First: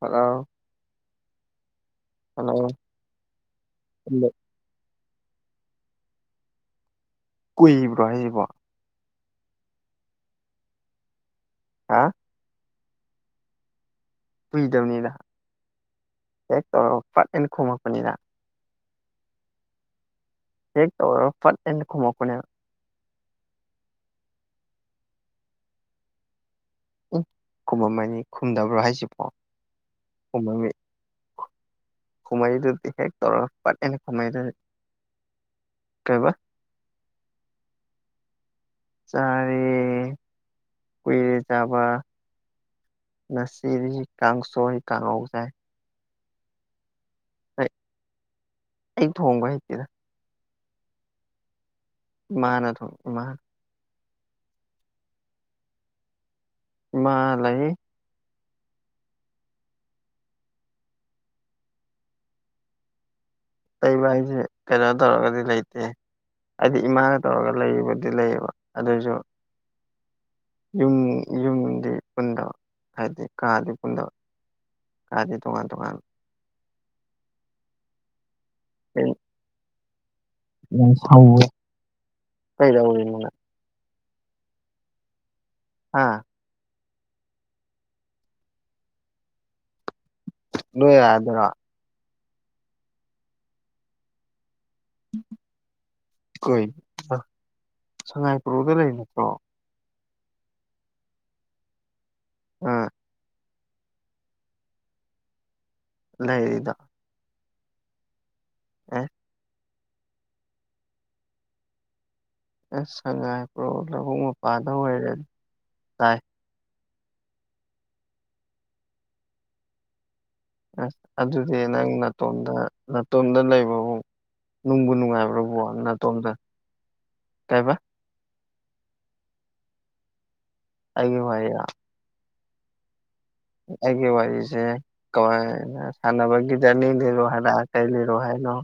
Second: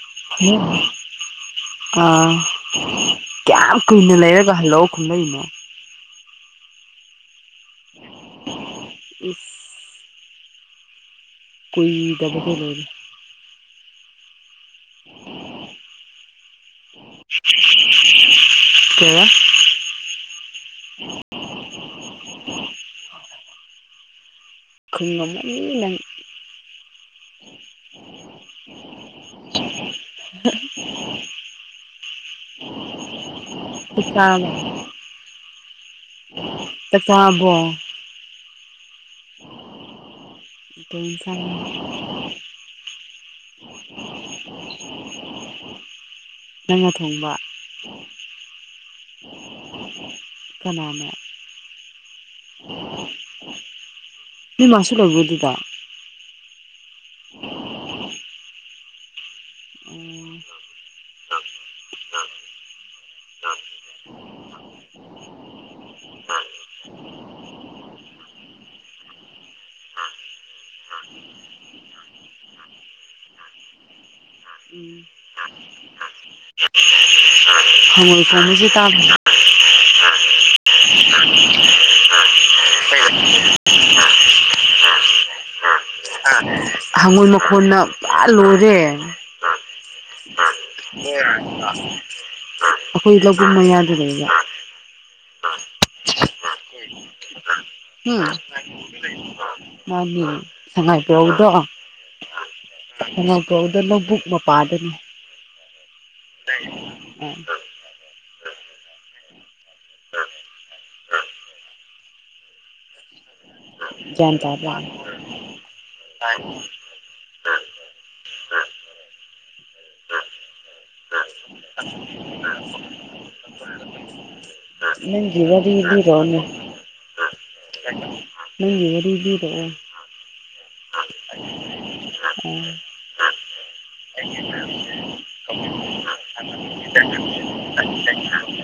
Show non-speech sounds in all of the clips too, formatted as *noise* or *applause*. Hello ꯑ hello ꯀ꯭ꯌꯥꯝ ꯀꯨꯏꯅ ꯂꯩꯔꯛ ꯍꯜꯂꯣ ꯈꯨꯝꯂꯩꯅꫭ ꯀꯨꯏꯕ꯭ꯔꯣ ꯑꯩꯕꯣ ꯏꯁ ꯍꯥ ꯀꯨꯏꯗꯕꯗꯨꯅ ꯀꯨꯏꯗꯞꯅꯤꯗ ꯍꯦꯛ ꯇꯧꯔꯒ ꯐꯠ ꯍꯥꯏꯅ ꯈꯨꯝꯃꯛꯄꯅꯤꯗ ꯀꯩꯕ ꯍꯦꯛ ꯇꯧꯔꯒ ꯐꯠ ꯍꯥꯏꯅ ꯈꯨꯝꯃꯛꯄꯅꯦꯕ ꯈꯨꯝꯃꯝꯃꯅꯤ ꯅꯪ ꯏ ꯈꯨꯝꯃꯝꯃꯅꯤ ꯈꯨꯝꯗꯕ꯭ꯔꯣ ꯍꯥꯏꯁꯤꯕꯣ *unintelligible* ꯈꯨꯝꯃꯛꯏꯗꯨꯗꯤ ꯍꯦꯛ ꯇꯧꯔ ꯄꯠ ꯍꯥꯏꯅ ꯆꯥꯛ ꯈꯨꯝꯃꯛꯏꯗꯨꯗꯤ ꯆꯥꯔꯕꯣ ꯀꯩꯕ ꯆꯛ ꯆꯥꯕꯣ ꯆꯥꯔꯦ ꯀꯩ ꯀꯨꯏꯔꯦ ꯏꯟꯁꯥꯡꯅꫭ ꯆꯥꯕ ꯉꯁꯤꯗꯤ ꯀꯥꯡꯁꯣꯏ ꯀꯥꯡꯉꯧ ꯆꯥꯏ ꯅꯪꯅ ꯊꯣꯡꯕ *unintelligible* ꯑꯩ ꯊꯣꯡꯕ ꯍꯩ ꯀꯅꯥꯅ ꯏꯃꯥꯥꯅ ꯊꯣꯡꯉꯦ ꯏꯃꯥ ꯅꯣꯏ ꯃꯥꯁꯨ ꯂꯩꯕ꯭ꯔꫭ ꯗꯨꯗ ꯏꯃꯥ ꯂꯩ ꯑꯣ ꯂꯩꯕ ꯍꯥꯏꯖ‌ꯦ ꯀꯩꯅꯣ ꯇꯧꯔꯒꯗꯤ ꯂꯩꯇꯦ ꯍꯥꯏꯗꯤ ꯏꯃꯥꯒ ꯇꯧꯔꯒ ꯂꯩꯕꯨꯗꯤ ꯂꯩꯌꯦꯕ ꯑꯗꯨꯏꯖꯨ ꯌꯨꯝ ꯌꯨꯝꯗꯤ ꯄꯨꯨꯟꯗꯕ ꯍꯥꯏꯗꯤ ꯀꯥꯗꯤ ꯄꯨꯨꯟꯗꯕ ꯎꯝ *unintelligible* ꯍꯉꯣꯏ ꯈꯣꯡꯕꯁꯦ ꯇꯥꯞ ꯌꯥꯝ ꯍꯧꯋꯦ ꯀꯩꯗꯧꯏꯅꯣ ꯅꯪ *unintelligible* ꯍꯥ ꯍꯥ ꯍꯪꯉꯣꯏ ꯃꯈꯣꯟꯅ ꯄ꯭ꯔꯥ ꯂꯣꯏꯔꯦ ꯅꯣꯏ ꯑꯗꯔꯣ *unintelligible* ꯑꯈꯣꯏ ꯂꯧꯕꯨꯛ ꯃꯌꯥꯗ ꯂꯩꯩꯕ *unintelligible* ꯀꯩ ꯍ ꯍꯨꯝ *unintelligible* ꯃꯥꯅꯤ ꯁꯉꯥꯏ ꯄ‌ꯣꯔꯧꯗꯣ ꯑꯥ ꯁꯉꯥꯏ ꯄ꯭ꯔꯧꯗ ꯂꯧꯕꯨꯛ ꯃꯄꯥꯗ *unintelligible* ꯂꯩꯔꯤꯗꯣ *unintelligible* ꯑ ꯑꯦ ꯑꯦꯁ ꯁꯉꯥꯏꯄ꯭ꯔꯧ ꯂꯧꯕꯨꯛ ꯒ꯭ꯌꯥꯟ ꯃꯄꯥꯗ ꯇꯥꯕ꯭ꯔꯥ ꯑꯣꯏꯔꯦ ꯇꯥꯏ *unintelligible* ꯑꯁ ꯑꯗꯨꯗꯤ ꯅꯪ ꯅꯇꯣꯝꯗ ꯅꯇꯣꯝꯗ ꯂꯩꯕꯕꯨꯛ ꯅꯪꯒꯤ ꯋꯥꯔꯤ ꯂꯤꯔꯑꯣꯅꯦ ꯀꯩꯕ *unintelligible* ꯅꯪꯒꯤ ꯋꯥꯔꯤ ꯂꯤꯔ‌ꯣꯑꯣ ꯑꯩꯒꯤ ꯋꯥꯔꯤꯔꯣ *unintelligible* ꯑ ꯑꯩꯒꯤ ꯋꯥꯔꯤꯖꯦ ꯀꯃꯥꯏꯅ ꯁꯥꯟꯅꯕꯒꯤꯗ ꯅꯤ ꯂꯤꯔꯣ ꯍꯥꯏꯔꯥ ꯀꯩ ꯂꯤꯔꯣ ꯍꯥꯏꯅꯣ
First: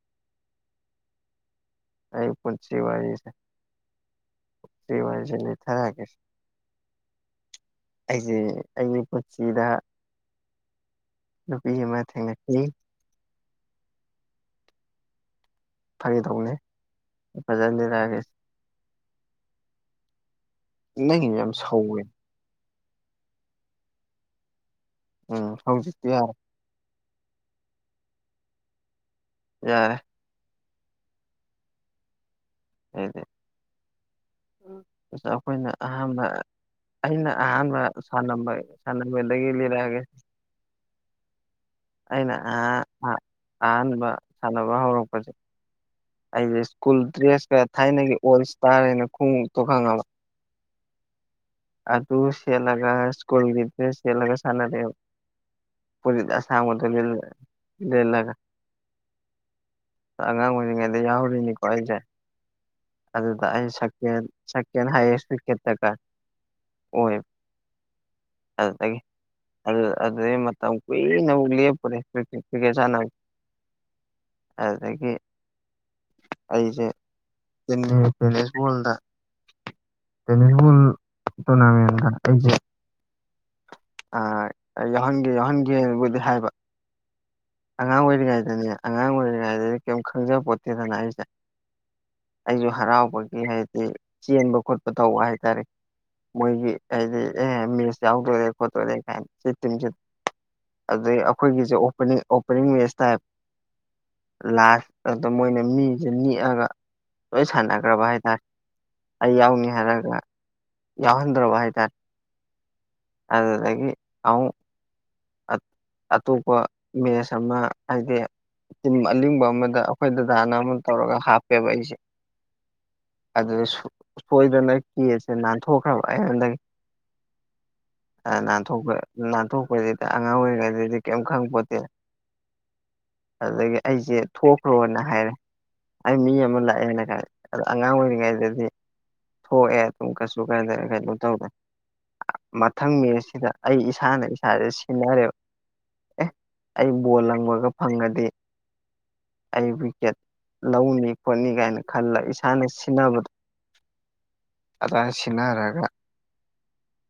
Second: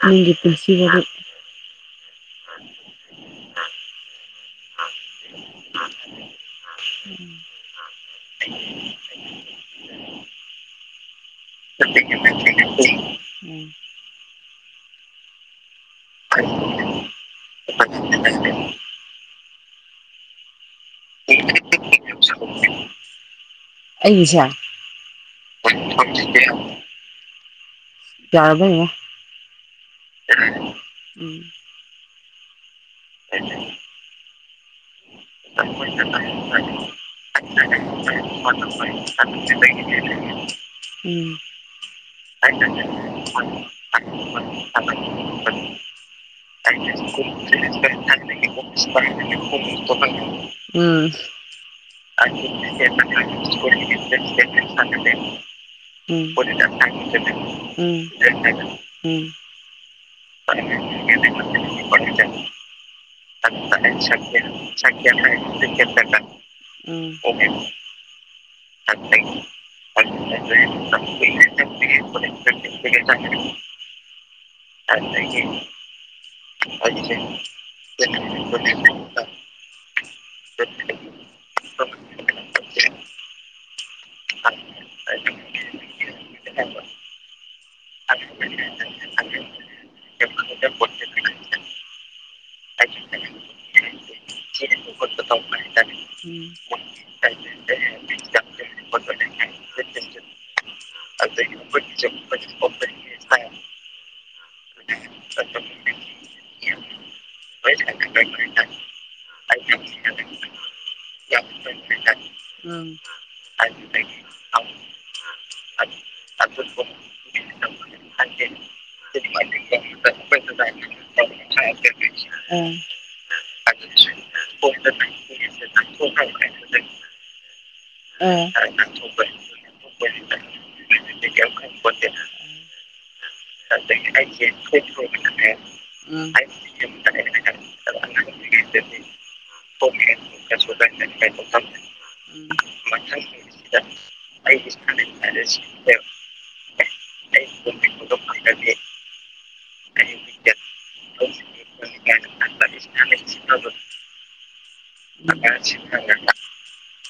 ꯅꯪꯒꯤ ꯄꯨꯟꯁꯤ ꯋꯥꯔꯤ ꯑꯩ ꯄꯨꯟꯁꯤ ꯋꯥꯔꯤꯁꯦ ꯁꯤ ꯋꯥꯔꯤꯖ‌ꯦ ꯂꯤꯊꯔꯀ‌ꯦꯁ *unintelligible* ꯎꯝ ꯑꯩꯖꯦ ꯑꯩꯒꯤ ꯄꯨꯟꯁꯤꯗ ꯅꯨꯄꯤ ꯑꯃꯥ ꯊꯦꯡꯅꯈꯤ ꯐꯒꯤ ꯇꯧꯕꯅꯦ ꯎꯝ ꯐꯖꯅ ꯂꯤꯔꯛꯑꯒꯦꯁ ꯅꯪꯒꯤꯗꯣ ꯌꯥꯝ ꯁꯧꯋꯦ *unintelligible* ꯑꯩꯒꯤꯁꯦ ꯎꯝ ꯍꯧꯖꯤꯛꯇꯤ ꯌꯥꯔꯦ *unintelligible* ꯌꯥꯔꯕ ꯌꯦꯡꯉꯣ ꯌꯥꯔꯦ *unintelligible* ꯎꯝ ꯍꯦꯗꯦ ꯉꯁꯥꯏ ꯑꯩꯈꯣꯏꯅ ꯑꯍꯥꯟꯕ ꯑꯩꯅ ꯑꯍꯥꯟꯕ *unintelligible* ꯎꯝ *unintelligible* *unintelligible* ꯁꯥꯟꯅꯕ ꯁꯥꯟꯅꯕꯗꯒꯤ ꯂꯤꯔꯛꯑꯒꯦ ꯑꯩꯅ ꯑꯍꯥꯟꯕ ꯁꯥꯟꯅꯕ ꯍꯧꯔꯛꯄꯁꯦ ꯑꯩꯁꯦ ꯁ꯭ꯀꯨꯜ ꯗ꯭ꯔꯦꯁꯀ ꯊꯥꯏꯅꯒꯤ ꯑꯣꯜ ꯏꯁꯇꯥꯔ ꯍꯥꯏꯅ ꯈꯣꯡꯎꯞꯇꯣ ꯈꯪꯉꯕ ꯎꯝ ꯑꯗꯨ ꯁꯦꯠꯂꯒ ꯁ꯭ꯀꯨꯜꯒꯤ ꯗ꯭ꯔꯦꯁ ꯁꯦꯠꯂꯒ ꯁꯥꯅꯥꯔ‌ꯦꯑꯦꯕ ꯐꯨꯔꯤꯠ ꯑꯁꯥꯡꯕꯗ‌ꯣ ꯂꯤꯠ ꯂꯤꯠꯂꯒ ꯑꯉꯥꯡ ꯑꯣꯏꯔꯤꯉꯩꯗ ꯌꯥꯎꯔꯤꯅꯤꯀꯣ ꯑꯩꯖꯦ ꯁꯦꯀꯦꯟ ꯍꯥꯏꯌꯦꯁ ꯋꯤꯀꯦꯠꯇꯒ ꯑꯣꯏ *unintelligible* ꯑꯗꯨꯗꯒꯤ ꯑꯗꯨ ꯑꯗꯨꯗꯩ ꯃꯇꯝ ꯀꯨꯏꯅ ꯑꯃꯨꯛ ꯂꯦꯞꯄꯨꯔꯦ ꯀ꯭ꯔꯤꯀꯦꯠ ꯁꯥꯟꯅꯕ ꯑꯗꯨꯗꯒꯤ ꯑꯩꯒꯦ *unintelligible* ꯇꯦꯅꯤꯁ ꯕꯣꯜ ꯇꯦꯅꯤꯁ ꯕꯣꯜ ꯎꯝ ꯎꯝ ꯎꯝ ꯇꯣꯔꯅꯃꯦꯟꯗ ꯑꯩꯖꯦ ꯑꯥ ꯌꯥꯎꯍꯟꯒꯦ ꯌꯥꯎꯍꯟꯒꯦꯕꯨꯗꯤ ꯍꯥꯏꯕ ꯑꯉꯥꯡ ꯑꯣꯏꯔꯤꯉꯩꯗꯅꯦ ꯑꯉꯥꯡ ꯑꯣꯏꯔꯤꯉꯩꯗꯗꯤ ꯀꯩꯝ ꯈꯪꯖ ꯄꯣꯠꯇꯦꯗꯅ ꯑꯩꯁꯦ ꯑꯩꯁꯨ ꯍꯔꯥꯎꯕꯒꯤ ꯍꯥꯏꯗꯤ ꯆꯦꯟꯕ ꯈꯣꯠꯄ ꯇꯧꯕ ꯍꯥꯏꯇꯥꯔꯦ ꯃꯣꯏꯒꯤ ꯍꯥꯏꯗꯤ ꯑꯦ ꯃꯦꯠꯁ ꯌꯥꯎꯗꯣꯔꯦ ꯈꯣꯠꯇꯣꯔꯦ ꯀꯥꯏꯅ ꯁꯤ ꯇꯤꯝꯁꯤ ꯑꯗꯩ ꯑꯩꯈꯣꯏꯒꯤꯁꯨ ꯑꯣꯄꯅꯤꯡ ꯑꯣꯄꯅꯤꯡ ꯃꯦꯠꯁ ꯇꯥꯏꯞ ꯂꯥꯁ ꯑꯗꯨꯗ ꯃꯣꯏꯅ ꯃꯤꯁꯦ ꯅꯤꯛꯑꯒ ꯂꯣꯏ ꯁꯥꯟꯅꯈ꯭ꯔꯕ ꯍꯥꯏꯇꯥꯔꯦ ꯑꯩ ꯌꯥꯎꯅꯤ ꯍꯥꯏꯔꯒ ꯌꯥꯎꯍꯟꯗ꯭ꯔꯕ ꯍꯥꯏꯇꯥꯔꯦ ꯎꯝ ꯑꯗꯨꯗꯒꯤ ꯑꯃꯨꯛ ꯑꯠ ꯑꯗꯨ ꯑꯇꯣꯞꯄ ꯑꯗꯨ ꯃꯦꯠꯁ ꯑꯃ ꯍꯥꯏꯗꯤ ꯇꯤꯝ ꯑꯥ ꯑꯥ ꯑꯂꯤꯡꯕ ꯑꯃꯗ ꯑꯩꯈꯣꯏ ꯗꯗꯥꯅ ꯑꯃ ꯇꯧꯔꯒ ꯍꯥꯞꯄꯦꯕ ꯑꯩꯁꯦ ꯑꯗꯨ ꯁꯣꯢ ꯁꯣꯏꯗꯅ ꯀꯦꯁꯦ ꯅꯥꯟꯊꯣꯛꯈ꯭ꯔꯕ ꯑꯩꯉꯣꯟꯗꯒꯤ ꯅꯥ ꯅꯥꯟꯊꯣꯛꯄ ꯅꯥꯟꯊꯣꯛꯄꯁꯤꯗ ꯑꯉꯥꯡ ꯑꯣꯏꯔꯤꯉꯩꯗꯗꯤ ꯀꯩꯝ ꯈꯪꯄꯣꯠꯇꯦ ꯑꯗꯒꯤ ꯑꯩꯁꯦ ꯊꯣꯛꯈ꯭ꯔꯣꯅ ꯍꯥꯏꯔꯦ ꯑꯩ ꯃꯤ ꯑꯃ ꯂꯥꯛꯑꯦꯅ ꯀꯥꯢꯅ ꯑꯉꯥꯡ ꯑꯣꯏꯔꯤꯉꯩꯗꯗꯤ ꯊꯣꯛꯑꯦ ꯑꯗꯨꯝ ꯀꯩꯁꯨ ꯀꯥꯏꯗ ꯀꯩꯅꯣ ꯇꯧꯗꯦ ꯃꯊꯪ ꯃꯦꯠꯁꯤꯗ ꯑꯩ ꯏꯁꯥꯅ ꯏꯁꯥꯥꯁꯦ ꯁꯤꯡꯅꯔꯦꯕ ꯑꯦ ꯑꯩ ꯕꯣꯜ ꯂꯪꯕꯒ ꯐꯪꯉꯗꯤ ꯑꯩ ꯋꯤꯛꯀꯦꯠ ꯂꯧꯅꯤ ꯈꯣꯠꯅꯤ ꯀꯥꯏꯅ ꯈꯜꯂꯒ ꯏꯁꯥꯅ ꯁꯤꯟꯅꯕꯗꯣ *unintelligible* ꯑꯗꯨꯃꯥꯏꯅ ꯁꯤꯟꯅꯔꯒ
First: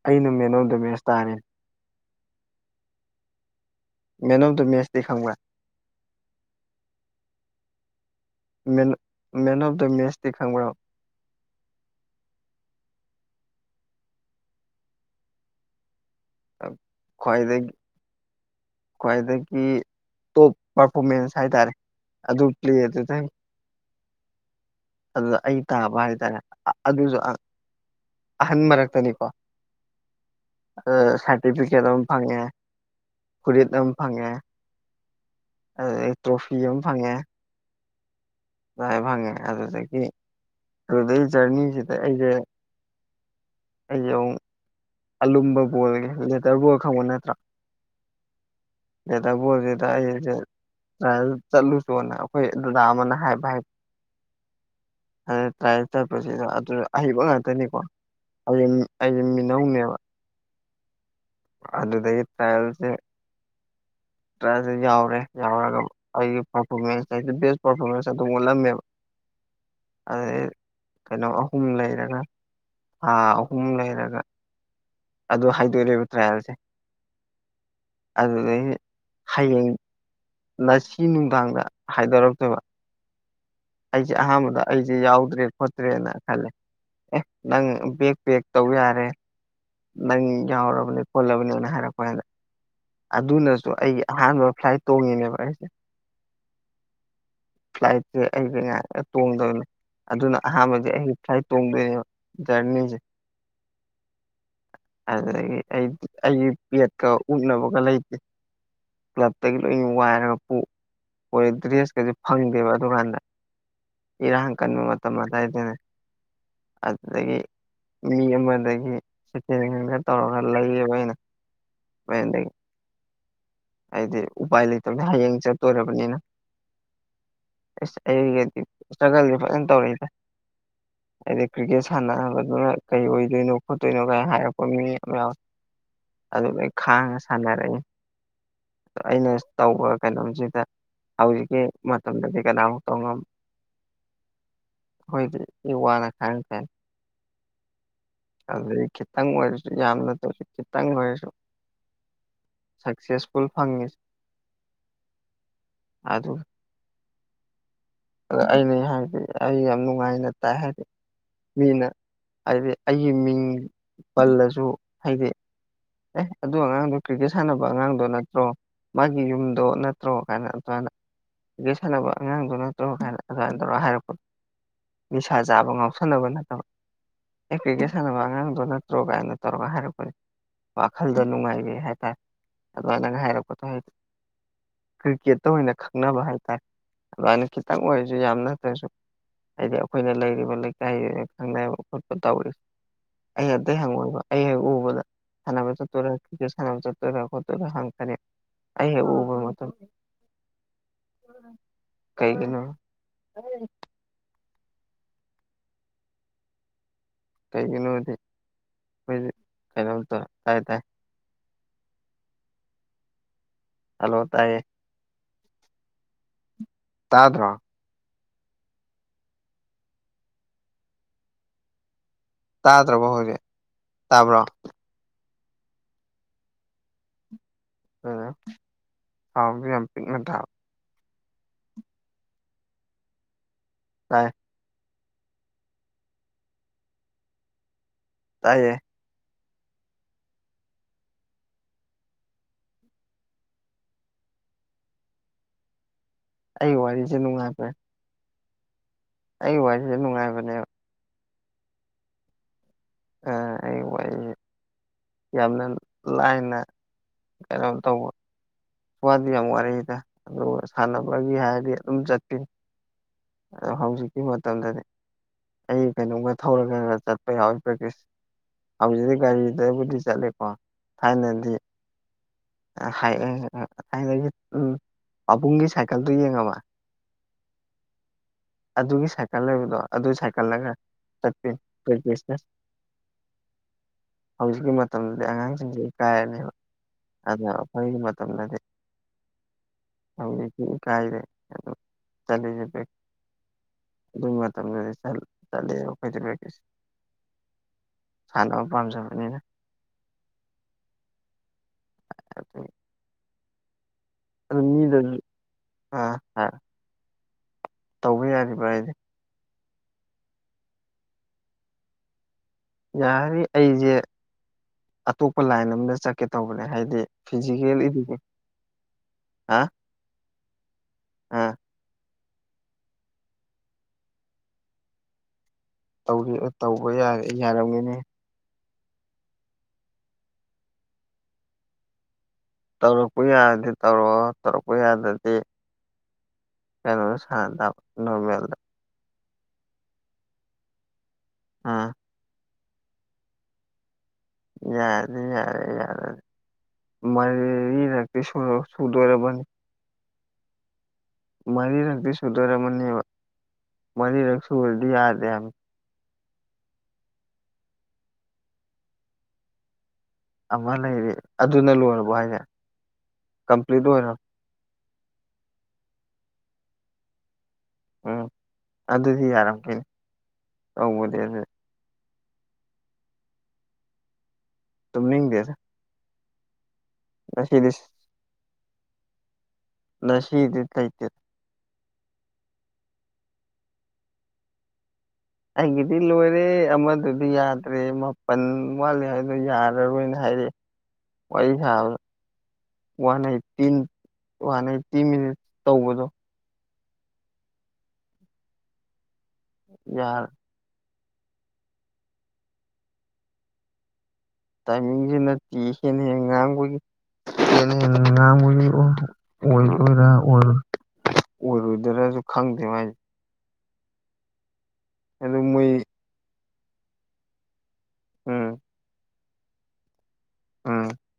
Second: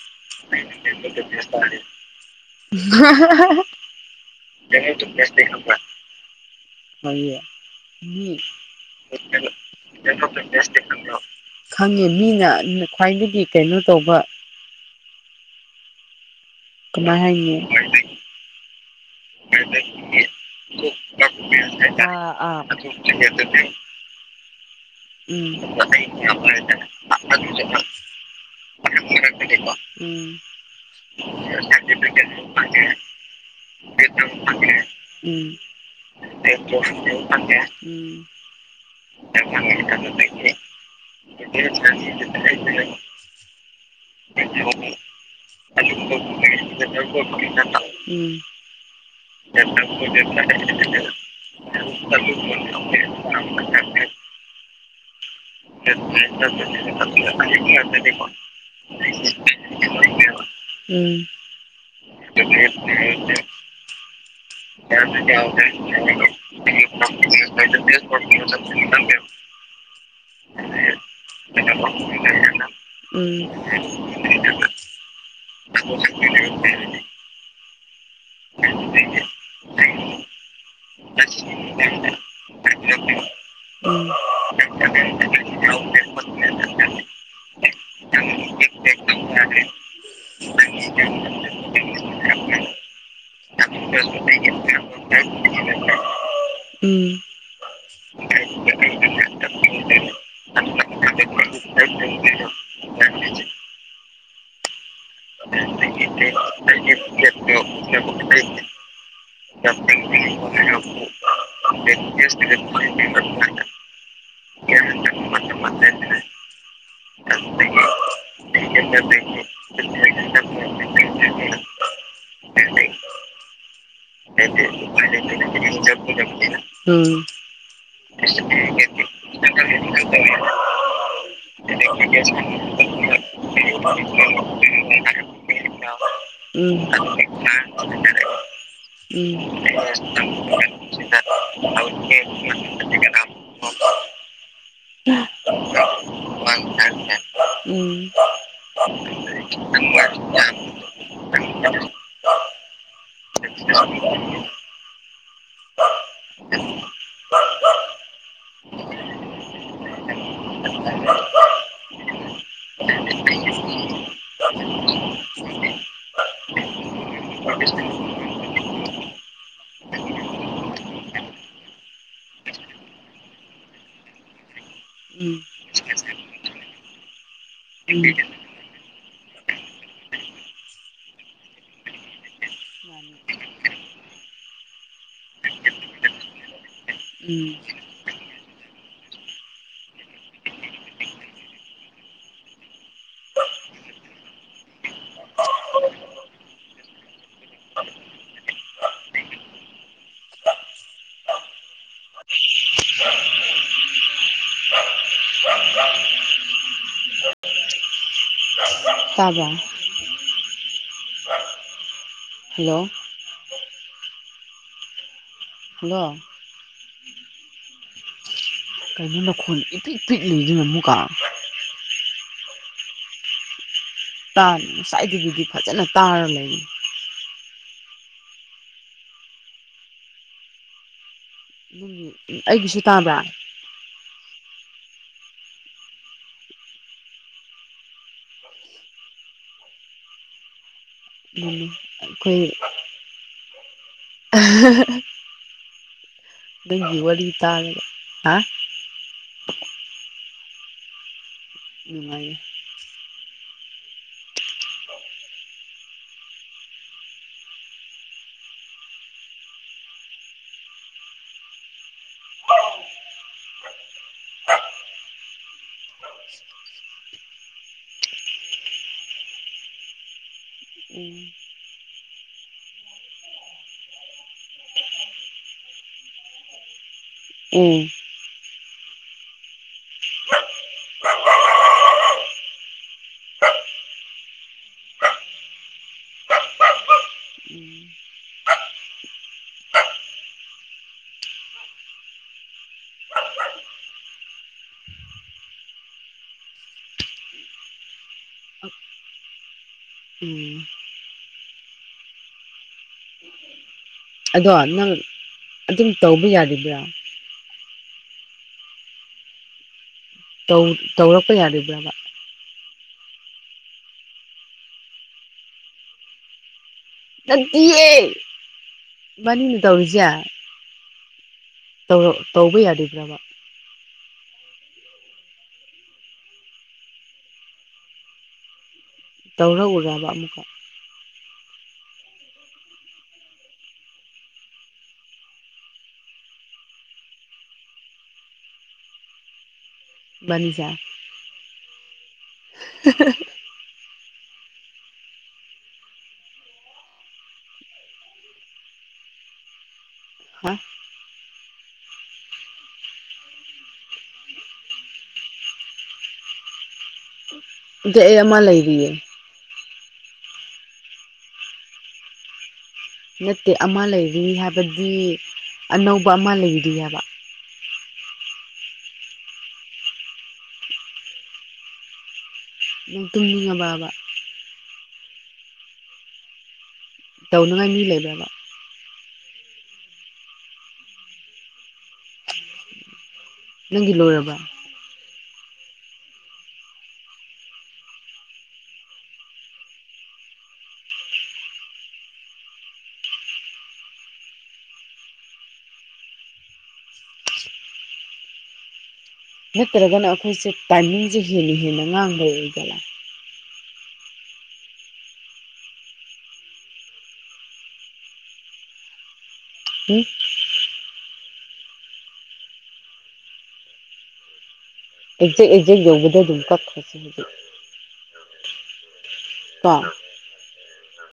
ꯑꯩ ꯃꯦꯟ ꯑꯣꯞ ꯗꯥ ꯃꯦꯠꯆ ꯇꯥꯔꯦ *unintelligible* ꯃꯦꯟ ꯑꯣꯐ ꯗ ꯃꯦꯠꯆꯇꯤ ꯈꯪꯕ꯭ꯔꯥ ꯈꯪꯉꯦ *unintelligible* ꯍꯨꯝ ꯃꯦꯟ ꯃꯦꯟ ꯑꯣꯐ ꯗ ꯃꯦꯠꯆꯇꯤ ꯈꯪꯕ꯭ꯔꯣ ꯈꯪꯉꯦ ꯃꯤꯅ ꯈ꯭ꯋꯥꯏꯗꯒꯤ ꯀꯩꯅꯣ ꯇꯧꯕ ꯑꯥ ꯀꯃꯥꯏ ꯍꯥꯏꯅꯤ ꯀ꯭ꯋꯥꯗ ꯈ꯭ꯋꯥꯗꯒꯤ ꯇꯣꯞ ꯄꯥꯔꯐꯣꯔꯃꯦꯟꯁ ꯍꯥꯏꯇꯥꯔꯦ ꯑꯥ ꯑꯗꯨ ꯑꯥ ꯄ꯭ꯂꯦ ꯗꯨꯗꯪ ꯑꯗꯨꯗ ꯎꯝ ꯑꯩ ꯎꯝ ꯇꯥꯕ ꯍꯥꯏꯇꯥꯔꯦ ꯑ ꯑꯗꯨꯁꯨ ꯑ ꯑꯍꯟ ꯃꯔꯛꯇꯅꯤꯀꯣ ꯎꯝ ꯁꯥꯔꯇꯤꯐꯤꯀꯦꯠ ꯑꯃ ꯐꯪꯉꯦ *unintelligible* ꯐꯨꯔꯤꯠ ꯑꯃ ꯐꯪꯉꯦ ꯎꯝ ꯑꯗꯨꯗꯒꯤ ꯇ꯭ꯔꯣꯐꯤ ꯑꯃ ꯐꯪꯉꯦ *unintelligible* ꯑꯗꯨꯃꯥꯏ ꯐꯪꯉꯦ ꯎꯝ ꯑꯗꯨꯗꯒꯤ ꯑꯗꯨꯗꯩ *unintelligible* ꯖꯔꯅꯤꯁꯤꯗ *inaudible* ꯑꯩ ꯑꯃꯨꯛ *unintelligible* ꯑꯂꯨꯝꯕ ꯕꯣꯜꯒꯤ ꯂꯦꯗꯔ ꯕꯣꯜ ꯈꯪꯕ ꯅꯠꯇ꯭ꯔꯣ ꯂꯦꯗꯔ ꯕꯣꯜꯁꯦ ꯑꯩꯁꯦ ꯇ꯭ꯔꯥꯢꯌꯦꯜ ꯆꯠꯂꯨꯁꯣꯅ ꯑꯩꯈꯣꯏ ꯗꯗꯥ ꯑꯃꯅ ꯍꯥꯏꯕ ꯍꯥꯏ ꯑꯗꯣ ꯇ꯭ꯔꯥꯏꯌꯦꯜ ꯆꯠꯄꯁꯤꯗ ꯑꯗꯨ ꯑꯍꯩꯕ ꯉꯥꯛꯇꯅꯤꯀꯣ ꯎꯝ ꯑꯗꯨꯝ ꯑꯩꯖꯦ ꯃꯤꯅꯧꯅꯦꯕ ꯎꯝ ꯑꯗꯨꯗꯒꯤ ꯇ꯭ꯔꯥꯏꯌꯦꯜꯁꯦ ꯇ꯭ꯔꯥꯢꯌꯦꯜꯁꯦ ꯌꯥꯎꯔꯦ ꯌꯥꯎꯔꯒ ꯑꯩꯒꯤ ꯄꯥꯔꯐꯣꯔꯃꯦꯟꯁ ꯑꯩꯁꯦ ꯕꯦꯁ ꯄꯥꯔꯐꯣꯔꯃꯦꯟꯁ ꯑꯗꯨꯝ ꯎꯠꯂꯝꯃꯦꯕ ꯑꯗꯨꯗꯩ ꯀꯩꯅꯣ ꯑꯍꯨꯝ ꯂꯩꯔꯒ ꯑꯥ ꯑꯍꯨꯝ ꯂꯩꯔꯒ ꯑꯗꯨ ꯍꯥꯏꯗꯣꯔꯛꯑꯦꯕ ꯇ꯭ꯔꯥꯏꯌꯦꯜꯁꯦ ꯑꯗꯨꯗꯩꯒꯤ ꯍꯌꯦꯡ ꯉꯁꯤ ꯎꯝ ꯅꯨꯡꯗꯥꯡꯗ ꯎꯝ ꯍꯥꯏꯗꯣꯔꯛꯇꯣꯢꯕ ꯑꯩꯁꯦ ꯑꯍꯥꯟꯕꯗ ꯑꯩꯁꯦ ꯌꯥꯎꯗ꯭ꯔꯦ ꯈꯣꯠꯇ꯭ꯔꯦꯅ ꯈꯜꯂꯦ ꯑꯦ ꯅꯪ ꯕꯦꯛ ꯄꯦꯛ ꯇꯧ ꯌꯥꯔꯦ ꯅꯪ ꯌꯥꯎꯔꯕꯅꯤ ꯈꯣꯠꯂꯕꯅꯤꯅ ꯍꯥꯏꯔꯛꯄ ꯀꯥꯟꯗ ꯑꯗꯨꯅꯁꯨ ꯑꯩꯒꯤ ꯑꯍꯥꯟꯕ ꯐ꯭ꯂꯥꯏꯠ ꯇꯣꯡꯉꯤꯅꯦꯕ ꯑꯩꯁꯦ ꯎꯝ ꯐ꯭ꯂꯥꯏꯠꯁꯦ ꯑꯩꯖꯦ ꯅꯍꯥꯟꯒꯩ ꯇꯣꯡꯗꯕꯅꯦ ꯑꯗꯨꯅ ꯑꯍꯥꯟꯕꯗꯤ ꯑꯩ ꯐ꯭ꯂꯥꯏꯠ ꯇꯣꯡꯗꯣꯏꯅꯦꯕ ꯖꯔꯅꯤꯖꯦ ꯑꯗꯨꯗꯒꯤ ꯑꯩ ꯑꯩꯗꯤ ꯄ꯭ꯂꯦꯠꯀ ꯎꯠꯅꯕꯒ ꯂꯩꯇꯦ ꯀ꯭ꯂꯞꯇꯒꯤ ꯂꯣꯏꯅ ꯋꯥꯏꯔꯒ ꯄꯨ ꯍꯣꯏ ꯗ꯭ꯔꯦꯁꯀꯁꯦ ꯐꯪꯗꯦꯕ ꯑꯗꯨꯀꯥꯟꯗ ꯏꯔꯥꯡ ꯀꯟꯕ ꯃꯇꯝ ꯑꯗꯨꯋꯥꯏꯗꯅꯦ ꯎꯝ ꯎꯝ ꯎꯝ ꯑꯗꯨꯗꯒꯤ ꯃꯤ ꯎꯝ ꯑꯃꯗꯒꯤ ꯁꯦꯀꯦꯟ ꯍꯦꯟꯗ ꯇꯧꯔꯒ ꯂꯩꯌꯦꯕ ꯑꯩꯅ ꯃꯦꯟꯗꯩ ꯂꯩꯇꯕꯅꯤ ꯍꯌꯦꯡ ꯆꯠꯇꯣꯔꯕꯅꯤꯅ *unintelligible* ꯑꯁ ꯑꯩꯒꯗꯤ ꯏꯁꯇ꯭ꯔꯒꯜꯗꯤ *unintelligible* ꯑꯩꯗꯤ ꯀ꯭ꯔꯤꯛꯀꯦꯠ ꯁꯥꯟꯅꯕꯗꯨꯅ ꯀꯩ ꯑꯣꯏꯗꯣꯏꯅꯣ ꯈꯣꯠꯇꯣꯏꯅꯣ ꯀꯥꯏ ꯍꯥꯏꯔꯛꯄ ꯃꯤ ꯃꯌꯥꯝ ꯑꯗꯨ ꯑꯩ ꯈꯥꯡꯉ ꯁꯥꯅꯔꯛꯏ ꯑꯩꯅ ꯇꯧꯕ ꯀꯩꯅꯣꯝꯁꯤꯗ ꯍꯧꯖꯤꯛꯀꯤ ꯃꯇꯝꯗꯗꯤ ꯀꯅꯥꯃꯨꯛ ꯇꯧꯉꯝꯃꯣꯏ *unintelligible* ꯍꯣꯏꯗꯤ ꯃꯤ ꯋꯥꯅ ꯈꯥꯡ *unintelligible* *unintelligible* ꯑꯗꯨꯗꯩ ꯈꯤꯇꯪ ꯑꯣꯏꯔꯁꯨ ꯌꯥꯝꯅ ꯅꯠꯇ꯭ꯔꯁꯨ ꯈꯤꯇꯪ ꯑꯣꯏꯔꯁꯨ ꯁꯛꯁꯦꯁꯐꯨꯜ ꯐꯪꯉꯤꯁꯦ ꯑꯗꯨ ꯑꯗ ꯑꯩꯅꯦ ꯍꯥꯏꯔꯗꯤ ꯑꯩ ꯌꯥꯝ ꯎꯝ ꯅꯨꯡꯉꯥꯏꯅ ꯇꯥꯏ ꯎꯝ ꯍꯥꯏꯗꯤ ꯃꯤꯅ ꯍꯥꯏꯗꯤ ꯑꯩꯒꯤ ꯃꯤꯡ ꯄꯜꯂꯁꯨ ꯍꯥꯏꯗꯤ ꯑꯦ ꯑꯗꯨ ꯑꯉꯥꯡꯗꯣ ꯀ꯭ꯔꯤꯛꯀꯦꯠ ꯁꯥꯟꯅꯕ ꯑꯉꯥꯡꯗꯨ ꯅꯠꯇ꯭ꯔꯣ ꯃꯥꯒꯤ ꯌꯨꯝꯗꯣ ꯅꯠꯇ꯭ꯔꯣ ꯀꯥꯏꯅ ꯑꯗꯨꯃꯥꯏꯅ ꯀ꯭ꯔꯤꯀꯦꯠ ꯁꯥꯅꯕ ꯑꯉꯥꯡꯗꯨ ꯅꯠꯇ꯭ꯔꯣ ꯑꯗꯨꯃꯥꯏ ꯇꯧꯔ ꯍꯥꯏꯔꯛꯄ ꯅꯤꯁꯥ ꯆꯥꯕ ꯉꯥꯎꯁꯟꯅꯕ ꯅꯠꯇꯕ ꯑꯦ ꯀ꯭ꯔꯤꯀꯦꯠ ꯁꯥꯟꯅꯕ ꯑꯉꯥꯡꯗꯣ ꯅꯠꯇ꯭ꯔꯣ ꯀꯥꯏꯅ ꯇꯧꯔꯒ ꯍꯥꯏꯔꯛꯄꯅꯦ ꯋꯥꯈꯜꯗ ꯅꯨꯡꯉꯥꯏꯔꯤ ꯍꯥꯏꯇꯥꯔꯦ ꯑꯗꯨꯃꯥꯏꯅ ꯍꯥꯏꯔꯛꯄꯗꯣ ꯃꯨꯛ ꯀ꯭ꯔꯤꯀꯦꯠꯇ ꯑꯣꯏꯅ ꯈꯪꯅꯕ ꯍꯥꯏꯇꯥꯔꯦ ꯑꯗꯨꯃꯥꯏꯅ ꯎꯝ ꯈꯤꯇꯪ ꯑꯣꯏꯔꯁꯨ ꯌꯥꯝ ꯅꯠꯇ꯭ꯔꯁꯨ ꯍꯥꯏꯗꯤ ꯑꯩꯈꯣꯏꯅ ꯂꯩꯔꯤꯕ ꯂꯩꯀꯥꯏ ꯈꯪꯕ ꯌꯥꯕ ꯈꯣꯠꯄ ꯇꯧꯔꯤ ꯑꯩ ꯑꯇꯩ ꯍꯪꯉꯛꯑꯣꯏꯕ ꯑꯩ ꯍꯦꯛ ꯎꯕꯗ ꯁꯥꯅꯕ ꯆꯠꯇꯣꯏꯔ ꯀ꯭ꯔꯤꯀꯦꯠ ꯁꯥꯅꯕ ꯆꯠꯇꯣꯏꯔ ꯈꯣꯠꯇꯣꯏꯔ ꯍꯡꯉꯛꯀꯅꯤ ꯑꯩ ꯍꯦꯛ ꯎꯕ ꯃꯛꯇꯗ *unintelligible* ꯀꯩꯒꯤꯅꯣ *unintelligible* ꯀꯩꯒꯤꯅꯣꯗꯤ ꯃꯣꯏꯁꯦ ꯇꯥꯕ꯭ꯔꯥ ꯀꯩꯅꯣꯝꯇꯧ ꯇꯥꯏ ꯇꯥꯏ *unintelligible* ꯍꯜꯂꯣ ꯍꯜꯂꯣ ꯇꯥꯏꯌꯦ ꯍꯜꯂꯣ ꯇꯥꯗ꯭ꯔꯣ ꯃꯈꯣꯟ ꯏꯄꯤꯛ ꯄꯤꯛꯔꯤꯅꯤ ꯌꯦꯡꯉꯣ ꯃꯨꯛꯀ ꯇꯥꯗ꯭ꯔꯕꯣ ꯍꯧꯖꯤꯛ ꯇꯥꯕ꯭ꯔꯣ ꯇꯥꯝ ꯉꯁꯥꯏꯗꯒꯤꯗꯤ ꯐꯖꯅ ꯇꯥꯔ ꯂꯩ ꯇꯥꯎꯖꯨ ꯌꯥꯝ ꯄꯤꯛꯅ ꯇꯥꯕ ꯅꯪꯒꯤ ꯑꯩꯒꯤꯁꯨ ꯇꯥꯕ꯭ꯔꯥ ꯇꯥꯏ ꯇꯥꯏꯌꯦ ꯎꯝ ꯑꯈꯣꯏꯒꯤ *unintelligible* ꯑꯩ ꯗꯨꯏꯒꯤ ꯋꯥꯔꯤꯁꯦ ꯋꯥꯔꯤ ꯇꯥꯔꯒ ꯑꯥ ꯑꯩꯒꯤ ꯋꯥꯔꯤꯗꯤ ꯂꯣꯏꯝ ꯅꯨꯡꯉꯥꯏꯕꯅꯦꯕ ꯅꯨꯡꯉꯥꯏꯌꯦ ꯑ ꯑꯩ ꯋꯥꯔꯤꯖꯦ ꯌꯥꯝꯅ ꯂꯥꯏꯅ ꯀꯩꯅꯣꯝ ꯇꯧꯕ ꯋꯥꯗꯤ ꯌꯥꯝ ꯋꯥꯔꯦꯛꯑꯦꯗ ꯑꯗꯨꯕꯨ ꯁꯥꯟꯅꯕꯒꯤ ꯍꯥꯏꯔꯗꯤ ꯑꯗꯨꯝ ꯆꯠꯄꯤꯅꯤ ꯑꯗꯣ ꯍꯧꯖꯤꯛꯀꯤ ꯃꯇꯝꯗꯗꯤ ꯑꯩ ꯀꯩꯅꯣꯝꯒ ꯊꯧꯔꯒꯒ ꯆꯠꯄ ꯌꯥꯎꯋꯤ ꯄꯔꯦꯛꯇꯤꯁ ꯍꯧꯖꯤꯛꯇꯤ ꯒꯥꯔꯤꯗꯕꯨꯗꯤ ꯆꯠꯂꯦꯀꯣ ꯎꯝ ꯊꯥꯏꯅꯗꯤ ꯑ ꯍꯥꯢ ꯎꯝ ꯍꯥꯏꯡꯗꯒꯤ ꯎꯝ ꯄꯥꯕꯨꯡꯒꯤ ꯁꯥꯏꯀꯜꯗꯨ ꯌꯦꯡꯉꯕ ꯎꯝ ꯑꯗꯨꯒꯤ ꯁꯥꯏꯀꯜ ꯂꯩꯕꯗꯣ ꯑꯗꯨ ꯁꯥꯏꯀꯜꯂꯒ ꯆꯠꯄꯤ ꯄ꯭ꯔꯦꯛꯇꯤꯁꯅꯁ ꯍꯧꯖꯤꯛꯀꯤ ꯃꯇꯝꯗ ꯑꯉꯥꯡꯁꯤꯡꯁꯦ. ꯢꯀꯥꯏꯔꯅꯤꯕ ꯍꯥꯢꯕ ꯌꯥꯝ ꯎꯝ ꯈꯣꯢꯒꯤ ꯃꯇꯝꯗꯗꯤ ꯍꯧꯖꯤꯛꯇꯤ ꯑꯨ ꯀꯥꯏꯔꯦ ꯑꯗꯣ *unintelligible* ꯑꯗꯨ ꯃꯇꯝꯗꯗꯤ ꯆꯠ ꯆꯠꯂꯦꯕ ꯑꯈꯣꯏꯗꯤ ꯕ꯭ꯔꯦꯀꯦꯁꯟ ꯁꯥꯟꯅ ꯄꯥꯝꯖꯕꯅꯤꯅ ꯎꯝ *unintelligible* ꯑꯗꯣ ꯑꯗꯨ ꯅꯪ ꯃꯤꯗꯖꯨ ꯑꯗꯨꯝ ꯑꯥ ꯇꯧꯕ ꯑ ꯌꯥꯔꯤꯕ꯭ꯔꯥ ꯇꯧꯕ ꯌꯥꯔꯤꯕ꯭ꯔꯥꯏꯗꯤ ꯇꯧ ꯇꯧꯔꯛꯄ ꯌꯥꯔꯤꯕ꯭ꯔꯕ ꯌꯥꯔꯤ ꯑꯩꯖꯦ ꯑꯇꯣꯞꯄ ꯂꯥꯏꯟ ꯑꯃꯝꯗ ꯆꯠꯀꯦ ꯇꯧꯕꯅꯦ ꯍꯥꯏ ꯗꯦ ꯐꯤꯖꯤꯀꯦꯜꯂꯤ ꯅꯠꯇꯤꯌꯦ ꯑꯤꯞꯕꯤꯕꯦ‌ꯛ ꯍꯥ ꯔꯨꯖꯤꯌꯥ ꯑꯥ ꯇꯧꯕ ꯌꯥꯒꯤꯗ꯭ꯔꯕ ꯇꯧꯔꯤꯕꯔ ꯇꯧꯕ ꯌꯥꯔꯦ ꯌꯥꯔꯝꯒꯤꯅꯤ ꯇꯧꯔꯛ ꯎꯔꯕ ꯑꯃꯨꯛꯀ ꯇꯧꯔꯛꯄ ꯌꯥꯔꯗꯤ ꯇꯧꯔꯣꯛꯑꯣ ꯇꯧꯔꯛꯄ ꯌꯥꯗꯔꯗꯤ ꯀꯩꯅꯣꯗ ꯁꯟꯅꯇꯥꯕ ꯅꯣꯔꯃꯦꯜꯗ ꯕꯟꯖꯥ ꯑ *unintelligible* ꯌꯥꯅꯤ ꯌꯥꯔꯦ ꯌꯥꯔꯅꯤ ꯃꯔꯤꯔꯛꯇꯤ ꯁꯨ ꯁꯨꯗꯣꯔꯕꯅꯤ ꯍꯥ ꯃꯔꯤꯔꯛꯇꯤ ꯁꯨꯗꯣꯔꯝꯃꯅꯤꯕ ꯃꯔꯤꯔꯛ ꯁꯨꯔꯗꯤ ꯌꯥꯗꯦ ꯍꯥꯏ *unintelligible* ꯗꯦꯑꯦ ꯑꯩ ꯑꯃ ꯂꯩꯔꯤꯌꯦ ꯑꯃ ꯂꯩꯔꯤ ꯑꯗꯨꯅ ꯂꯣꯏꯔꯕꯣ ꯍꯥꯏꯁꯦ ꯅꯠꯇꯦ ꯑꯃ ꯀꯝꯄ꯭ꯂꯤꯠ ꯑꯣꯏꯔꯕ ꯂꯩꯔꯤ ꯍꯥꯏꯕꯗꯤ ꯑꯅꯧꯕ ꯑꯃ ꯂꯩꯔꯤ ꯍꯥꯢꯕ ꯎꯝ ꯑꯗꯨꯗꯤ ꯌꯥꯔꯝꯈꯤꯅꯤ ꯇꯧꯕꯗꯤ ꯑꯗꯨꯗꯤ ꯅꯪ ꯇꯨꯝꯅꯤꯡꯉꯕꯕ ꯇꯨꯝꯅꯤꯡꯗꯦꯗ ꯇꯧꯅꯉꯥꯏ ꯃꯤ ꯉꯁꯤꯗꯤꯁ ꯂꯩꯕ꯭ꯔꯕ ꯉꯁꯤꯗꯤ ꯇꯩꯗꯦ ꯅꯪꯗꯤ ꯂꯣꯏꯔꯕ ꯑꯩꯒꯤꯗꯤ ꯂꯣꯏꯔꯦ ꯑꯃꯗꯨꯗꯤ ꯌꯥꯗ꯭ꯔꯦ ꯃꯥꯄꯜ ꯋꯥꯠꯂꯤ ꯍꯥꯏꯗꯣ ꯌꯥꯔꯔꯣꯏꯅ ꯍꯥꯏꯔꯦ ꯋꯥꯔꯤ ꯁꯥꯕꯗ one eighteen one eighteen minutes ꯇꯧꯕꯗꯣ ꯅꯠꯇ꯭ꯔꯒꯅ ꯌꯥꯔ ꯑꯩꯈꯣꯏꯁꯦ ꯇꯥꯏꯃꯤꯡꯁꯦ ꯍꯦꯟꯅ ꯍꯦꯟꯅ ꯉꯥꯡꯕꯩ ꯑꯣꯏ ꯖꯥꯠꯂꯥ ꯇꯥꯏꯃꯤꯡꯖꯦ ꯅꯠꯇꯦ ꯍꯦꯟꯅ ꯍꯦꯟꯅ ꯉꯥꯡꯕꯒꯤ ꯍꯦꯟꯅ ꯍꯦꯟꯅ ꯉꯥꯡꯕꯒꯤ ꯎꯝ ꯑꯣꯏꯗꯣꯏꯔ ꯑꯣꯏꯔꯣꯏ ꯑꯣꯢꯔꯣꯢꯗꯣꯏꯔꯖꯨ ꯈꯪꯗꯦ ꯃꯥꯢꯖꯦ ꯑꯗꯨ ꯑꯦꯛꯖꯦꯛ ꯃꯣꯏ ꯑꯦꯛꯖꯦꯛ ꯌꯧꯕꯗ ꯑꯗꯨꯝ ꯀꯛꯈꯔꯁꯤꯗꯤ ꯎꯝ ꯀꯣ ꯎꯝ